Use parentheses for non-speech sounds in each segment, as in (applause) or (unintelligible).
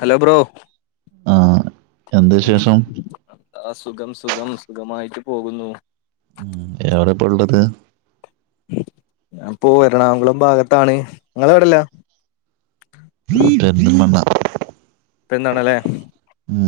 Hello bro ആ എന്താ ഉം വിശേഷം ആഹ് സുഖം സുഖം സുഖമായിട്ട് പോകുന്നു എവിട ഇപ്പോ ഉള്ളത് ഞാൻ പ്പോ എറണാകുളം ഭാഗത്താണ് നിങ്ങളെവിടല്ല പെരിന്തൽമണ്ണ ഇപ്പന്നാണല്ലേ? ഉം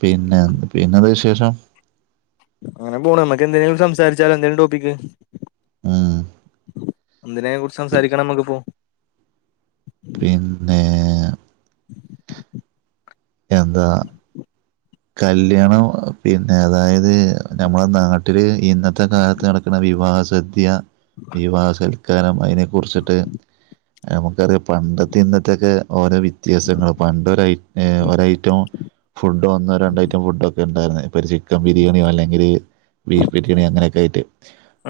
പിന്നെ പിന്നെന്താ വിശേഷം അങ്ങനെ പോണ് മ്മക്ക് എന്തേലും സംസാരിച്ചാലോ എന്തേലും ടോപ്പിക്ക് ഉം എന്തിനെക്കുറിച്ച് പി- സംസാരിക്കണം മ്മക്കിപ്പോ? പിന്നെ എന്താ കല്യാണം പിന്നെ അതായത് നമ്മളെ നാട്ട (unintelligible) ഇന്നത്തെ കാലത്ത് നടക്കുന്ന വിവാഹസദ്യ വിവാഹ കാരണം അതിനെക്കുറിച്ചിട്ട് നമുക്കറിയാം പണ്ടത്തെ ഇന്നത്തെൊക്കെ ഓരോ വ്യത്യാസങ്ങള് പണ്ടൊരയ്‌ ഒരയിറ്റവും ഫുഡ് വന്ന രണ്ട് ഐറ്റം ഫുഡൊക്കെണ്ടായിരുന്നു ഇപ്പ ഒരു ചിക്കൻ ബിരിയാണിയോ അല്ലെങ്കിൽ ബീഫ് ബിരിയാണിയോ അങ്ങനൊക്കെ ആയിട്ട്.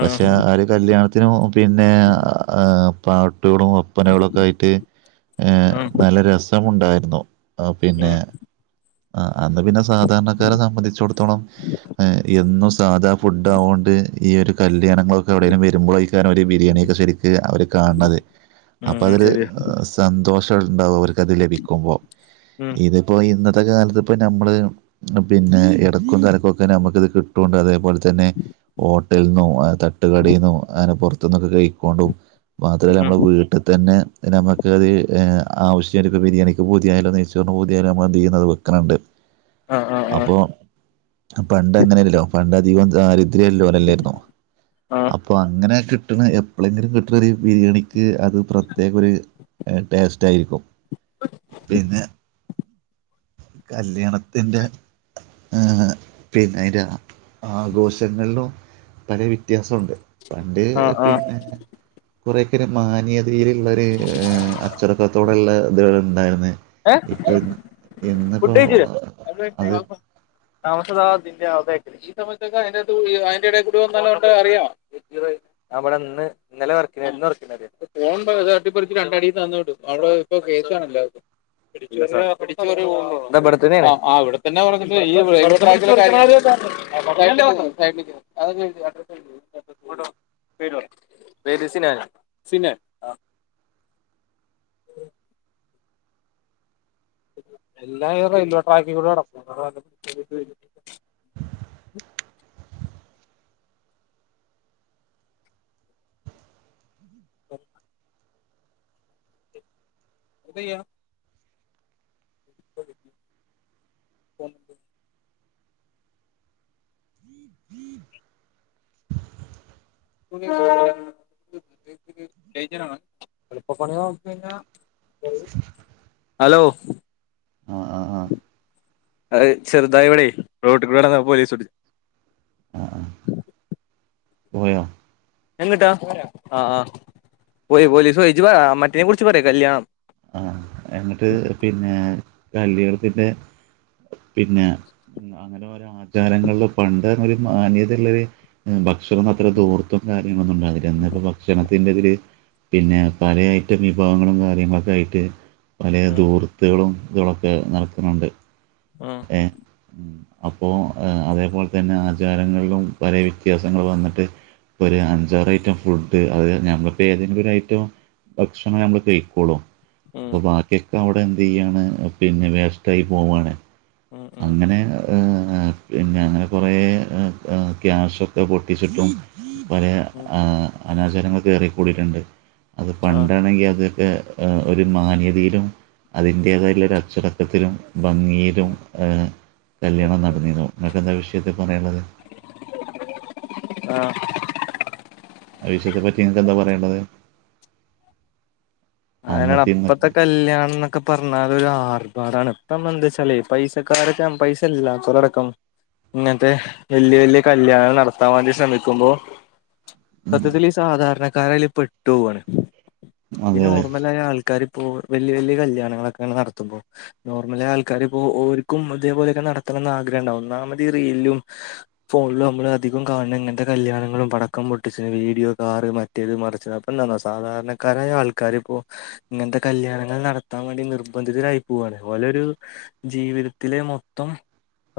പക്ഷെ ഉം ആ ഒരു കല്യാണത്തിനും പിന്നെ ആ ആ പാർട്ടികളും ഉപ്പനകളൊക്കെ ആയിട്ട് ഏ ഉം നല്ല രസമുണ്ടായിരുന്നു ആഹ് പിന്നെ ഉം ആഹ് അന്ന് പിന്നെ സാധാരണക്കാരെ സംബന്ധിച്ചോടത്തോളം, ഏഹ് എന്നും സാധാ ഫുഡ് ആവോണ്ട് ഈ ഒരു കല്യാണങ്ങളൊക എവിടെലും വരുമ്പലെയ്കാരം അവര് ബിരിയാണിയൊക്കെ ശരിക്ക് അവര് കാൺണത് അപ്പോ ഉം അതൊര് ശരിയാ ആഹ് സന്തോഷണ്ടാവും അവർക്കത് ലഭിക്കുമ്പോ ഉം ഇതിപ്പോ ഇന്നത്തെ ഇപ്പത്തകാലത്ത് ഇപ്പ നമ്മള് പിന്നെ ഇടക്കും തലക്കുക്കെ നമുക്കിത് കിട്ടുംണ്ട് അതേപോലെ തന്നെ ഹോട്ടൽന്നോ ആഹ് തട്ടുകടീന്നോ അങ്ങനെ പുറത്ത്ന്നൊക്കെ കഴിക്കൊണ്ടു മാത്രല്ല ഉം നമ്മളെ വീട്ടിത്തന്നെ ഡാ നമ്മക്ക അത് ഏ ആവശ്യള്ള ബിരിയാണിക്ക് പൂതിയാല്ലോ നെയ്ച്ചോറ്ന് പൂതിയല്ലോ നമ്മളത് ചെയ്യുന്നത് വെക്ക്ണണ്ട് ആ ആ ആ അപ്പോ പണ്ട് അങ്ങനെയല്ലല്ലോ പണ്ട് അധികവും ദാരിദ്രലോലല്ലെയ്നോ ആപ് ആ അപ്പൊ അങ്ങനെ കിട്ടണ എപ്പളെങ്കിലും കിട്ടനൊരു ബിരിയാണിക്ക് അത് പ്രത്യേക ഒരു എ ടേസ്റ്റ് ആയിരിക്കും പിന്നെ കല്യാണത്തിന്റെ ആഹ് പിന്നെ അയ്‌ന്റെ ആഘോഷങ്ങളിലും പല വ്യത്യാസംണ്ട് ആ ആ പണ്ട്പിന്നേ കൊറേക്കൊരു മാന്യതീലള്ളര് ഏഹ് അച്ചടക്കത്തോടെള്ള ഇതാള്ണ്ടായിനു ഇപ്പയ്ന്ന ഫുഡഴിച്ചീലെ? അത് താമസ ദാ തിന്റെ ആ സൈഡില് ഈ സമയത്തൊക്കെ അതിന്റെ അഴിന്റെ ഇടേകൂടെ വന്നലോട്ട് അറിയോ? ഇക്റഹ് ഞാൻ ഇവിടെന്ന് ഇന്നലെ വർക്ക് (unintelligible) ഫോൺ തട്ടിപ്പറിച്ച് രണ്ട് അടിയും തന്ന് ‌വിടുംഅവൾ ഇപ്പ കേൾക്കാണ് എല്ലാവർതും ആ ഇവിടെത്തെനേണ് പറഞ്ഞട്ട് ഇ (unintelligible) (inaudible) ഇങ്ങോട്ട് വാ പേര് പറ, പേര് സിനാന് സിനാൻ! എല്ലാ ഈ റെയിൽവേ ട്രാക്കി കൂടെ നടക്കും (unintelligible) (inaudible) എന്തെയ്യാ? (inaudible) ഉ (inaudible) ഡൈഞ്ചറാണ് എളുപ്പ പണികളൊക്കെ കഴിഞ്ഞാൽ അലോ ആഹ് ആഹ് ആഹ് അഹ് ചെറ്തായി ഇവിടെയ് റോഡുകൂടെ നടന്നപ്പോ പോലീസുടിച്ച് ആഹ് പോയോ എങ്ട്ടാ? ഇപ്പ വെരാ ആ ആ പോയി പോലീസോയി ഇജ്ജ് പറ മറ്റിനെ കുറിച്ച് പറി കല്യാണം. എന്നട്ട് പിന്നേ കല്യാണതിന്റെ പിന്നെ അങ്ങനെ ഓരോ ആചാരങ്ങളും പണ്ട്ർഞ്ഞാ ഒരു മാന്യതള്ളെര് ഭക്ഷണൊന്നു അത്ര ദൂർത്തും കാര്യങ്ങളൊന്നും ഉണ്ടാവില്ല ഇന്ന്പ്പൊ ഭക്ഷണത്തി പിന്നെതില് പിന്നെ പല ഐറ്റം വിഭവങ്ങളും കാര്യങ്ങളൊക്കെ ആയിട്ട് പലേ ഉം, ദൂർത്ത്ളും ഇതൊക്കെ നടക്ണ്ണ്ണ്ട് ആഹ് ഏഹ് അപ്പോ അതേപോലെതന്നെ ആചാരങ്ങളിലും പല വിത്യാസങ്ങൾ വന്നിട്ട് ഇപ്പൊ ഒരഞ്ചാറൈറ്റം ഫുഡ് അത് ഞമ്മളിപ്പോ ഏതെങ്കിലൊരു ഐറ്റം ഭക്ഷണം നമ്മള് കഴിക്കൊളളു ഉം, അപ്പൊ ബാക്കിയൊക്കെ എന്തയ്യാണ് പിന്നെ വേസ്റ്റായി പോവാണ്. ഉം, ഉം. അങ്ങനെഹ് ഏ പിന്നെങ്ങനെ കുറേ ക്യാശൊക്കെ പൊട്ടിച്ചിട്ടും പലേ മ് അനാചാരങ്ങൾ കേറിക്കൂടിയിട്ട്ണ്ട് അത് ആഹ് പണ്ടാണെങ്കി അതൊക്കെ ആഹ് ഒരു മാന്യതയിലും അതിൻ്റേതായിള്ളൊരു അച്ചടക്കത്തിലും ഭംഗിയിലും എ കല്യാണം നടനിന്നു ഇങ്ങട്ടെന്താ വിഷയത്തിൽ പറയാള്ളത് (inaudible) ആ. ആ വിശയെത്തെ പറ്റി നിങ്ങൾക്കെന്താ പറയാള്ളത് അന്നത്തെ അയിനപ്പത്തെ ഇന്നത്തെ കല്യാണന്നൊക്കേ പറഞ്ഞാലൊരു ആർഭാടാണ് ഇപ്പമ്മളെന്തേച്ചാലെ പൈസക്കാരൊക്കെ പൈസല്ലാതോലടക്കം ഇങ്ങൻത്തെ വെല്യ വെല്യ കല്യാണം നടത്താൻ വേണ്ടി ശ്രമിക്കുമ്പോ (inaudible) സത്യത്തില് ഈ സാധാരണക്കാരയില് പെട്ടോവാണ്. ഈ അതെ അതെ നോർമലായ ആൾക്കാരിപ്പോ വെല്യെ വെല്യെ കല്യാണങ്ങളൊക്കെങ്ങനെ നടത്തുമ്പോ നോർമലായ ആൾക്കാരിപ്പോ ഓര്ക്കും ഇതേപോലെയൊക്കെ നടത്തണംന്ന് ആഗ്രഹണ്ടാവും. ഒന്നാമതീ റീലിലും ഫോണിൽ നമ്മള് അധികംകാൻനേ ഇങ്ങനത്തെ കല്യാണങ്ങളും, പടക്കം പൊട്ടിച്ച ണ്ത്, വീഡിയോ, കാറ് മ മറ്റേത് മറിച്ചത് അപ്പ എന്താ സാധാരണക്കാരായ ആൾക് കാര്യപ്പോ ഇങ്ങൻത്തെ കല്യാണങ്ങള് നടത്താ വേണ്ടി നിർബന്ധിതരായി പോവാണ് ഓലൊരു ജീവിതത്തിലെ മൊത്തം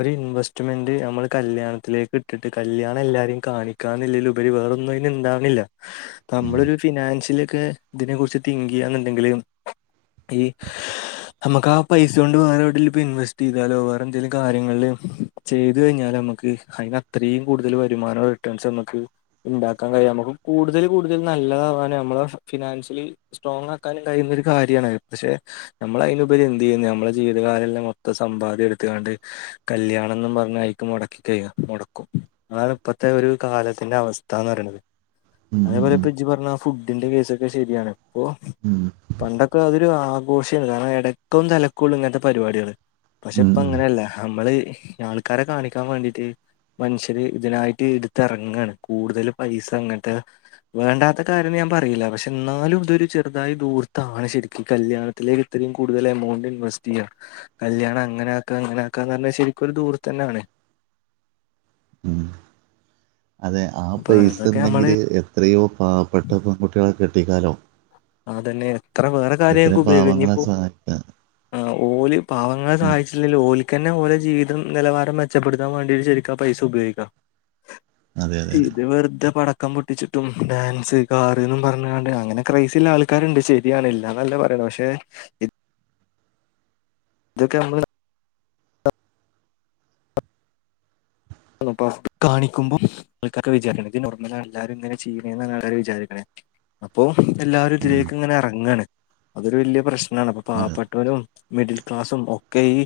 ഒരു ഇൻവെസ്റ്റ്മെന്റ് നമ്മൾ കല്യാണത്തിലേക്ക് ഇട്ടിട്ട് കല്യാണം എല്ലാരിം കാണി കാണുന്നില്ലേല്ലുപരി വേറൊന്നും അതിന് ഇണ്ടാവുന്നില്ല, ഉം. നമ്മളൊരു ഫിനാൻഷ ലി ഒക്കെ ഇതിനെ കുറിച്ച് തിങ്ക് ചെയ്യാന്നുണ്ടെങ്കില് ഈ നമുക്ക് ആ പൈസ കൊണ്ട് വേറെ എവിടേലും ഇപ്പോ ഇൻവെസ്റ്റ് ചെയ്താലോ വേറെ എന്തെങ്കിലും കാര്യങ്ങളില് ചെയ്തു കഴിഞ്ഞാൽ നമ്മക്ക് അതിന് അത്രയും കൂടുതൽ വരുമാനം റിട്ടേൺസ് നമ്മക്ക് ണ്ടാക്കാൻ കഴിയും, നമുക്ക് കൂടുതൽ കൂടുതൽ നല്ലതാവാന് നമ്മടെ ഫിനാൻഷ്യ ഈ സ്ട്രോങ് ആക്കാനും കഴിയുന്ന ഒരു കാര്യണ് പക്ഷെ നമ്മൾ അയിനുപരി എന്ത് ചെയ്യും നമ്മളെ ജീവിതകാലം ഒള്ള മൊത്തം സമ്പാദ്യം എടുത്ത്കാണ്ട് കല്യാണം എന്ന് പറഞ്ഞ ആയിക്ക് മുടക്കിക്കഴ മുടക്കും അതാണ് ഇപ്പത്തെ ഒരു കാലത്തിന്റെ അവസ്ഥ എന്ന് പറയണത്. ഉം, ഉം, അതേപോലെ ഉം, പ്പ ജ്ജ് പർഞ്ഞ ആ ഫുഡിന്റെ കേസൊക്കെ ശരിയാണ് ഇപ്പോ ഉം, പണ്ടൊക്കെ അതൊരു ആഘോഷം ആയിരുന്നു കാരണം എടയ്ക്കും തലക്കൂള്ളു ഇങ്ങനത്തെ പരിപാടികള്. പക്ഷെ ഉം, ഇപ്പ ഉം, അങ്ങനെയല്ല നമ്മള് ആൾക്കാരെ കാണിക്കാൻ വേണ്ടീട്ട് മനുഷ്യര് ഇതിനായിട്ട് ഇടുത്തിറങ്ങാണ് കൂടുതൽ പൈസ അങ്ങൻത്തെ വേണ്ടാത്ത കാര്യം ന്ന് ഞാൻ പറയില്ല പക്ഷെ എന്നാലും ഇതൊരു ചെറുതായി ദൂർത്താണ് ശരിക്കും കല്യാണത്തിലേക്ക് ഇത്രയും കൂടുതൽ എമൗണ്ട് ഇൻവെസ്റ്റ് ചെയ്യ. കല്യാണം അങ്ങനെ ആക്ക അങ്ങനെ ആക്കാന്ന് പറഞ്ഞാ ശരിക്കും ഒരു ദൂർത്ത്ന്നെയാണ്. ഉം അതെ ആ അപ്പൊ അതൊക്കെ നമ്മള് പൈസണ്ടെങ്കില് എത് ത്രയോ പാവപ്പെട്ട പെൺകുട്ടികളെ കെട്ടിക്കാലോ? അതന്നെ എത്ര വേറെ എത്ര കാര്യങ്ങക്ക് ഉപയോഗിക്കാം പാവങ്ങളെ ഇനിയപ്പോ സഹായിക്കാം ആ ഓല് പാവങ്ങളെ ഉം സഹായിച്ചില്ലേലും ഓല് പിന്നെ ഓലെ ജീവിതം നിലവാരം മെച്ചപ്പെടുത്താൻ വേണ്ടിട്ട് ശരിക്ക്‌ ആ പൈസ ഉപയോഗിക്കാം. അതെ അതെ അതെ ഇത് വെറുതെ പടക്കം പൊട്ടിച്ചിട്ടും ഡാൻസ് കാറ്ന്നും പറഞ്ഞാണ്ട് അങ്ങനൊ ക്രൈസ് ചില ആൾക്കാരുണ്ട് ശരിയാണ് ഇല്ലന്നല്ല പറണ് പക്ഷെ (unintelligible) (unintelligible) കാണിക്കുമ്പം ആൾക്കാർക്ക് വിചാരാണ് ഇത് നോർമലാ എല്ലാരും ഇങ്ങനെ ചെയ്യണേന്ന് ആണ് എല്ലാരും വിചാരിക്കണേ പ്പൊ എല്ലാരും ഉം ഇതിലേക്ക്ങ്ങനെ ഇറങ്ങാണ് അതൊരു വലിയ പ്രശ്നാണ്. അപ്പൊ അതെ പാവപ്പെട്ടോനും മിഡിൽ ക്ലാസ്സും ഒക്കെ ഈ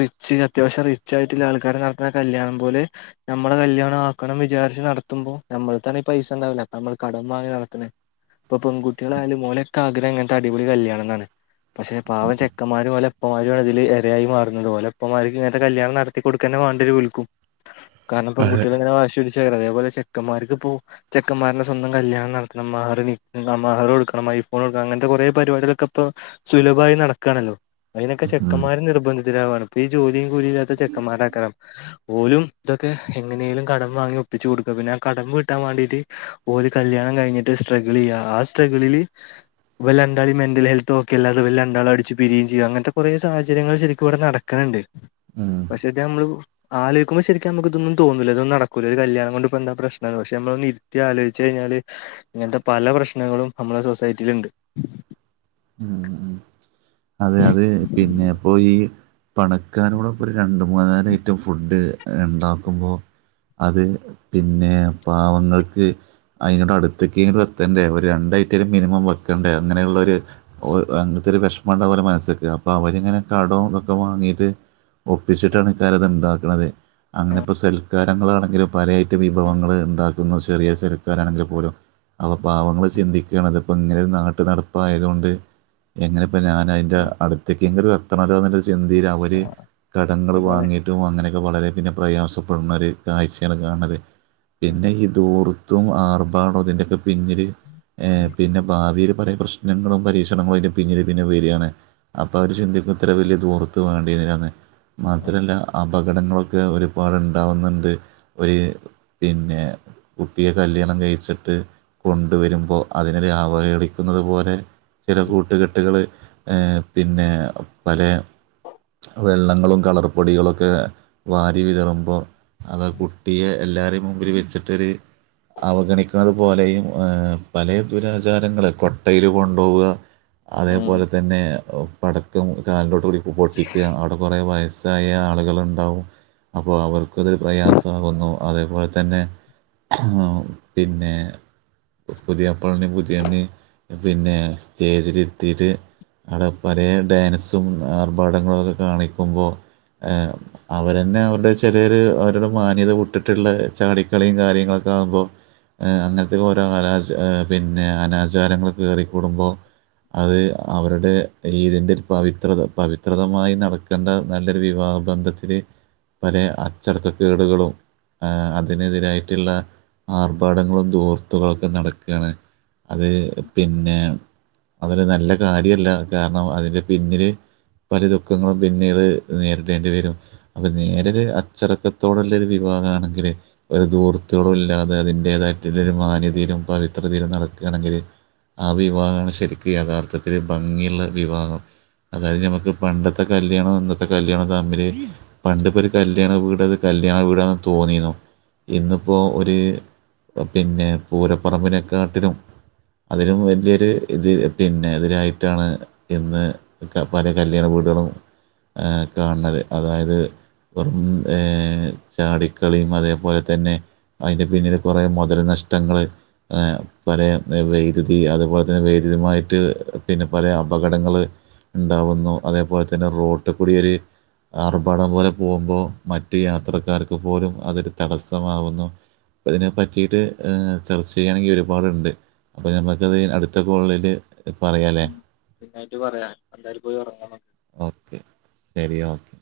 റിച്ച് അത്യാവശ്യം റിച്ച് ആയിട്ടുള്ള ആൾക്കാർ നടത്തുന്ന കല്യാണം പോലെ നമ്മടെ കല്യാണം ആക്കണം വിചാരിച്ച് നടത്തുമ്പോ നമ്മൾതാണെ പൈസ ഉണ്ടാവില്ല നമ്മൾ കടം വാങ്ങി നടത്തണേ പെൺകുട്ടികളായാലും ഓലെക്കെ ആഗ്രഹം ങ്ങനത്തെ അടിപൊളി കല്യാണം ന്നാണ്, പക്ഷെ പാവം ചെക്കന്മാര് ഓലെ ഓലമതില് ഇരയായി മാറുന്നത്‌ ഓലപ്പമാരിക്ക് ഇങ്ങനത്തെ കല്യാണം നടത്തി കൊടുക്കന്നെ വാണ്ട്യരും ഓൽക്കും കാരണം അതെ പെൺട്ടികളിങ്ങനെ വാശി പിടിച്ചു അതേ പോലെ ചെക്കന്മാർക്ക് ഇപ്പോ ചെക്കന്മാരുടെ സ്വന്തം കല്യാണം നടത്തണം മഹർ വി മഹർ കൊടുക്കണം ഐഫോൺ കൊടുക്കണം അങ്ങനത്തെ കുറെേ പരിപാടികളൊക്കെ ഇപ്പൊ സുലഭായി നടക്കാണല്ലോ അതിനൊക്കെ ഉം ചെക്കന്മാർ നിർബന്ധിതരാവാണ്, ഇപ്പ ഈ ജോലിയും കൂലിയും ഇല്ലാത്ത ചെക്കമ്മാ രാക്കാരം.. പോലും ഇതൊക്കെ എങ്ങനെേലും കടം വാങ്ങി ഒപ്പിച്ച് കൊടുക്ക പിന്നെ ആ കടം വിട്ടാൻ വേണ്ടിട്ട് ഓല് കല്യാണം കഴിഞ്ഞിട്ട് സ്ട്രഗിൾ ചെയ്യാ ആ സ്ട്രഗിളില് അവർ രണ്ടാളും മെന്റൽ ഹെൽത്ത് ഒക്കെ അല്ലാതെ രണ്ടാളും അടിച്ച് പിരിയും ചെയ്യും, അങ്ങനത്തെ കുറേ സാഹചര്യങ്ങൾ ശരിക്കും ഇവിടെ നട ക്ക്‌ണ് ണ്ട്. ഉം പക്ഷേ ഇത് നമ്മള് ആലോയ്ക്കുമ്പോ ശരിക്ക്‌ നമുക്ക് ഇതൊന്നും തോന്നൂല്ല, ഇതൊന്നും നടക്കൂല്ല, ഒരു കല്യാണം കൊണ്ട് പ്പോ എന്ത പ്രശ്നംന്ന് പക്ഷെ നമ്മളൊന്ന് ഇരുത്തി ആലോചിച്ച് കഴിഞ്ഞാല് ഇങ്ങനത്തെ പല പ്രശ്നങ്ങളും നമ്മുടെ സൊസൈറ്റിയില് ഉണ്ട്. ഉം ഉം അതെ അത് പിന്നെ പോയി പണക്കാരോടെപ്പോ ഒരു രണ്ട് മൂന്നാല് ഐറ്റം ഫുഡ് ഉണ്ടാക്കുമ്പോ അത് പിന്നെ പാവങ്ങൾക്ക് അതിനോട് അടുത്തെങ്കിലും എത്തണ്ടേ ഒരു രണ്ട് ഐറ്റമേലും മിനിമം വെക്കണ്ടേ അങ്ങനെയുള്ളൊരു ഒര് അങ്ങത്തെ ഒരു വിഷമണ്ട പോലെ മനസ്സക്ക്, അപ്പൊ അവരിങ്ങനെ കടോ ഇതൊക്കെ വാങ്ങീട്ട് ഒപ്പിച്ചിട്ടാണ് ഇ കാര്യം ഇത് ഇണ്ടാക്ക്ണതേ അങ്ങനെ ഇപ്പോൾ സൽക്കാരങ്ങളാണെങ്കിലും പലയായിട്ട് വിഭവങ്ങൾ ഉണ്ടാക്കുന്നു ചെറിയ സൽക്കാരാണെങ്കിൽ പോലും. അപ്പൊ പാവങ്ങൾ ചിന്തിക്കുന്നത് ഇപ്പോൾ ഇങ്ങനെ ഒരു നാട്ട് നടപ്പായതുകൊണ്ട് എങ്ങനെ ഇപ്പൊ ഞാൻ അതിൻ്റെ ആഹ് അടുത്തേക്ക് എങ്കിലും എത്തണല്ലോ എന്നൊരു ചിന്തയിൽ അവര് കടങ്ങൾ അതാണ് വാങ്ങിയിട്ട് ഏറ്റവും അങ്ങനെയൊക്കെ വളരെ പിന്നെ പ്രയാസപ്പെടുന്നോര് കാഴ്ചയാണ് കാണുന്നത് പിന്നെ ഈ ധൂർ ത്തും ആർഭാടവും അതിന്റൊക്കെ പിന്നില് ഹെ പിന്നെ ഭാവിയിൽ പല പ്രശ്നങ്ങളും പരീക്ഷ ണങ്ങള് നമ്മള് അതിൻ്റെ പിന്നീട് പിന്നെ വരികയാണ് അപ്പോ അവര് ചിന്തിക്കും ഇത്ര വലിയ ധൂർത്ത് വേണ്ടീരുന്നില്ലായെന്ന് മാത്രമല്ല അപകടങ്ങളൊക്കെ ഒരുപാടുണ്ടാവുന്നുണ്ട് ഇപ്പഴ് പിന്നെ കുട്ടിയെ കല്യാണം കഴിച്ചിട്ട് കൊണ്ടു വരുമ്പോൾ അതിനെ അവഹേളിക്കുന്നത് പോലെ ചെല കൂട്ടുകെട്ടുകൾ പിന്നെ പല വെള്ളങ്ങളും കളർ പൊടികളുമൊക്കെ വാരി വിതറുമ്പോൾ അതാ കുട്ടിയെ എല്ലാരെയും മുമ്പില് വെച്ചിട്ടൊരു അവഗണിക്കതുപോലെയും പല ദുരാചാരങ്ങൾ കൊട്ടയിൽ കൊണ്ടുപോവുക ഉം അതേപോലെ തന്നെ പടക്കം കാലിലോട്ട് കൂടി പൊട്ടി അവിടെ കുറേ വയസ്സായ ആളുകളുണ്ടാവും അപ്പോ അവർക്കതൊരു പ്രയാസമാകുന്നു അതേപോലെ തന്നെ പിന്നെ പുതിയാപ്പളേനേം പുതിയണ്ണിനേം പിന്നെ സ്റ്റേജിലിരുത്തിയിട്ട് ആടെ പല ഡാൻസും ആർഭാടങ്ങളുമൊക്കെ കാണിക്കുമ്പോൾ ഏ അവരന്നെ അവരുടെ ചെറിയൊരു അവരുടെ മാന്യത വിട്ടിട്ടുള്ള ചാടിക്കളിയും കാര്യങ്ങളൊക്കെ ആകുമ്പോ അങ്ങനത്തെ ഓരോ അനാ പിന്നെ അനാചാരങ്ങൾ കേറിക്കൂടുമ്പോ അത് അവരുടെ ഇതിന്റെ പവിത്രത പവിത്രതമായി നടക്കേണ്ട നല്ലൊരു വിവാഹ ബന്ധത്തിന് പല അച്ചടക്ക കേടുകളും അതിനെതിരായിട്ടുള്ള ആർഭാടങ്ങളും ധൂർത്തുകളൊക്കെ നടക്കാണ് അത് പിന്നെ അതൊരു നല്ല കാര്യല്ല കാരണം അതിന്റെ പിന്നില് (unintelligible) ദുഃഖങ്ങളും പിന്നീട് നേരിടേണ്ടി വരും അപ്പൊ നേരെ ഒരു അച്ചടക്കത്തോടുള്ള ഒരു വിവാഹമാണെങ്കില് ഒരു ധൂർത്തുകളും ഇല്ലാതെ അതിന്റേതായിട്ടുള്ള ഒരു മാന്യതയിലും പവിത്രതയിലും നടക്കുകയാണെങ്കില് ആ വിവാഹമാണ് ശരിക്കും യഥാർത്ഥത്തിൽ ഭംഗിയുള്ള വിവാഹം അതായത് നമുക്ക് പണ്ടത്തെ ത്തെ കല്യാണവും ഇന്നത്തെ കല്യാണവും തമ്മില് പണ്ടിപ്പോ ഒരു കല്യാണ വീട് അത് കല്യാണ വീടാന്ന് തോന്നിന്നു ഇന്നിപ്പോ ഒരു പിന്നെ പൂരപ്പറമ്പിനെക്കാട്ടിലും അതിലും വലിയൊരു ഇത് പിന്നെ ഇതിനായിട്ടാണ് ഇന്ന് ഒക്കെ പല കല്യാണ വീടുകളും കാണത് അതായത് വെറും ഏ ചാടിക്കളിയും അതേപോലെ തന്നെ അതിന്റെ പിന്നില് കുറേ മൊതൽ നഷ്ടങ്ങള് പല വൈദ്യുതി അതുപോലെ തന്നെ വൈദ്യുതിയുമായിട്ട് പിന്നെ പല അപകടങ്ങള് ഉണ്ടാവുന്നു അതേപോലെ തന്നെ റോഡികൂടിയൊരു ആർഭാടം പോലെ പോകുമ്പോൾ മറ്റ് യാത്രക്കാർക്ക് പോലും അതൊരു തടസ്സമാവുന്നു പ്പൊ ഇതിനെ പറ്റിട്ട് ചർച്ച ചെയ്യുകയാണെങ്കിൽ ഒരുപാടുണ്ട് അപ്പൊ ഞമ്മക്കത് അടുത്ത കോളില് പറയാലേ പിന്നായിട്ട് പറയാൻ എന്തായാലും പോയി ഉറങ്ങണം ഓക്കെ ശരി ഓക്കെ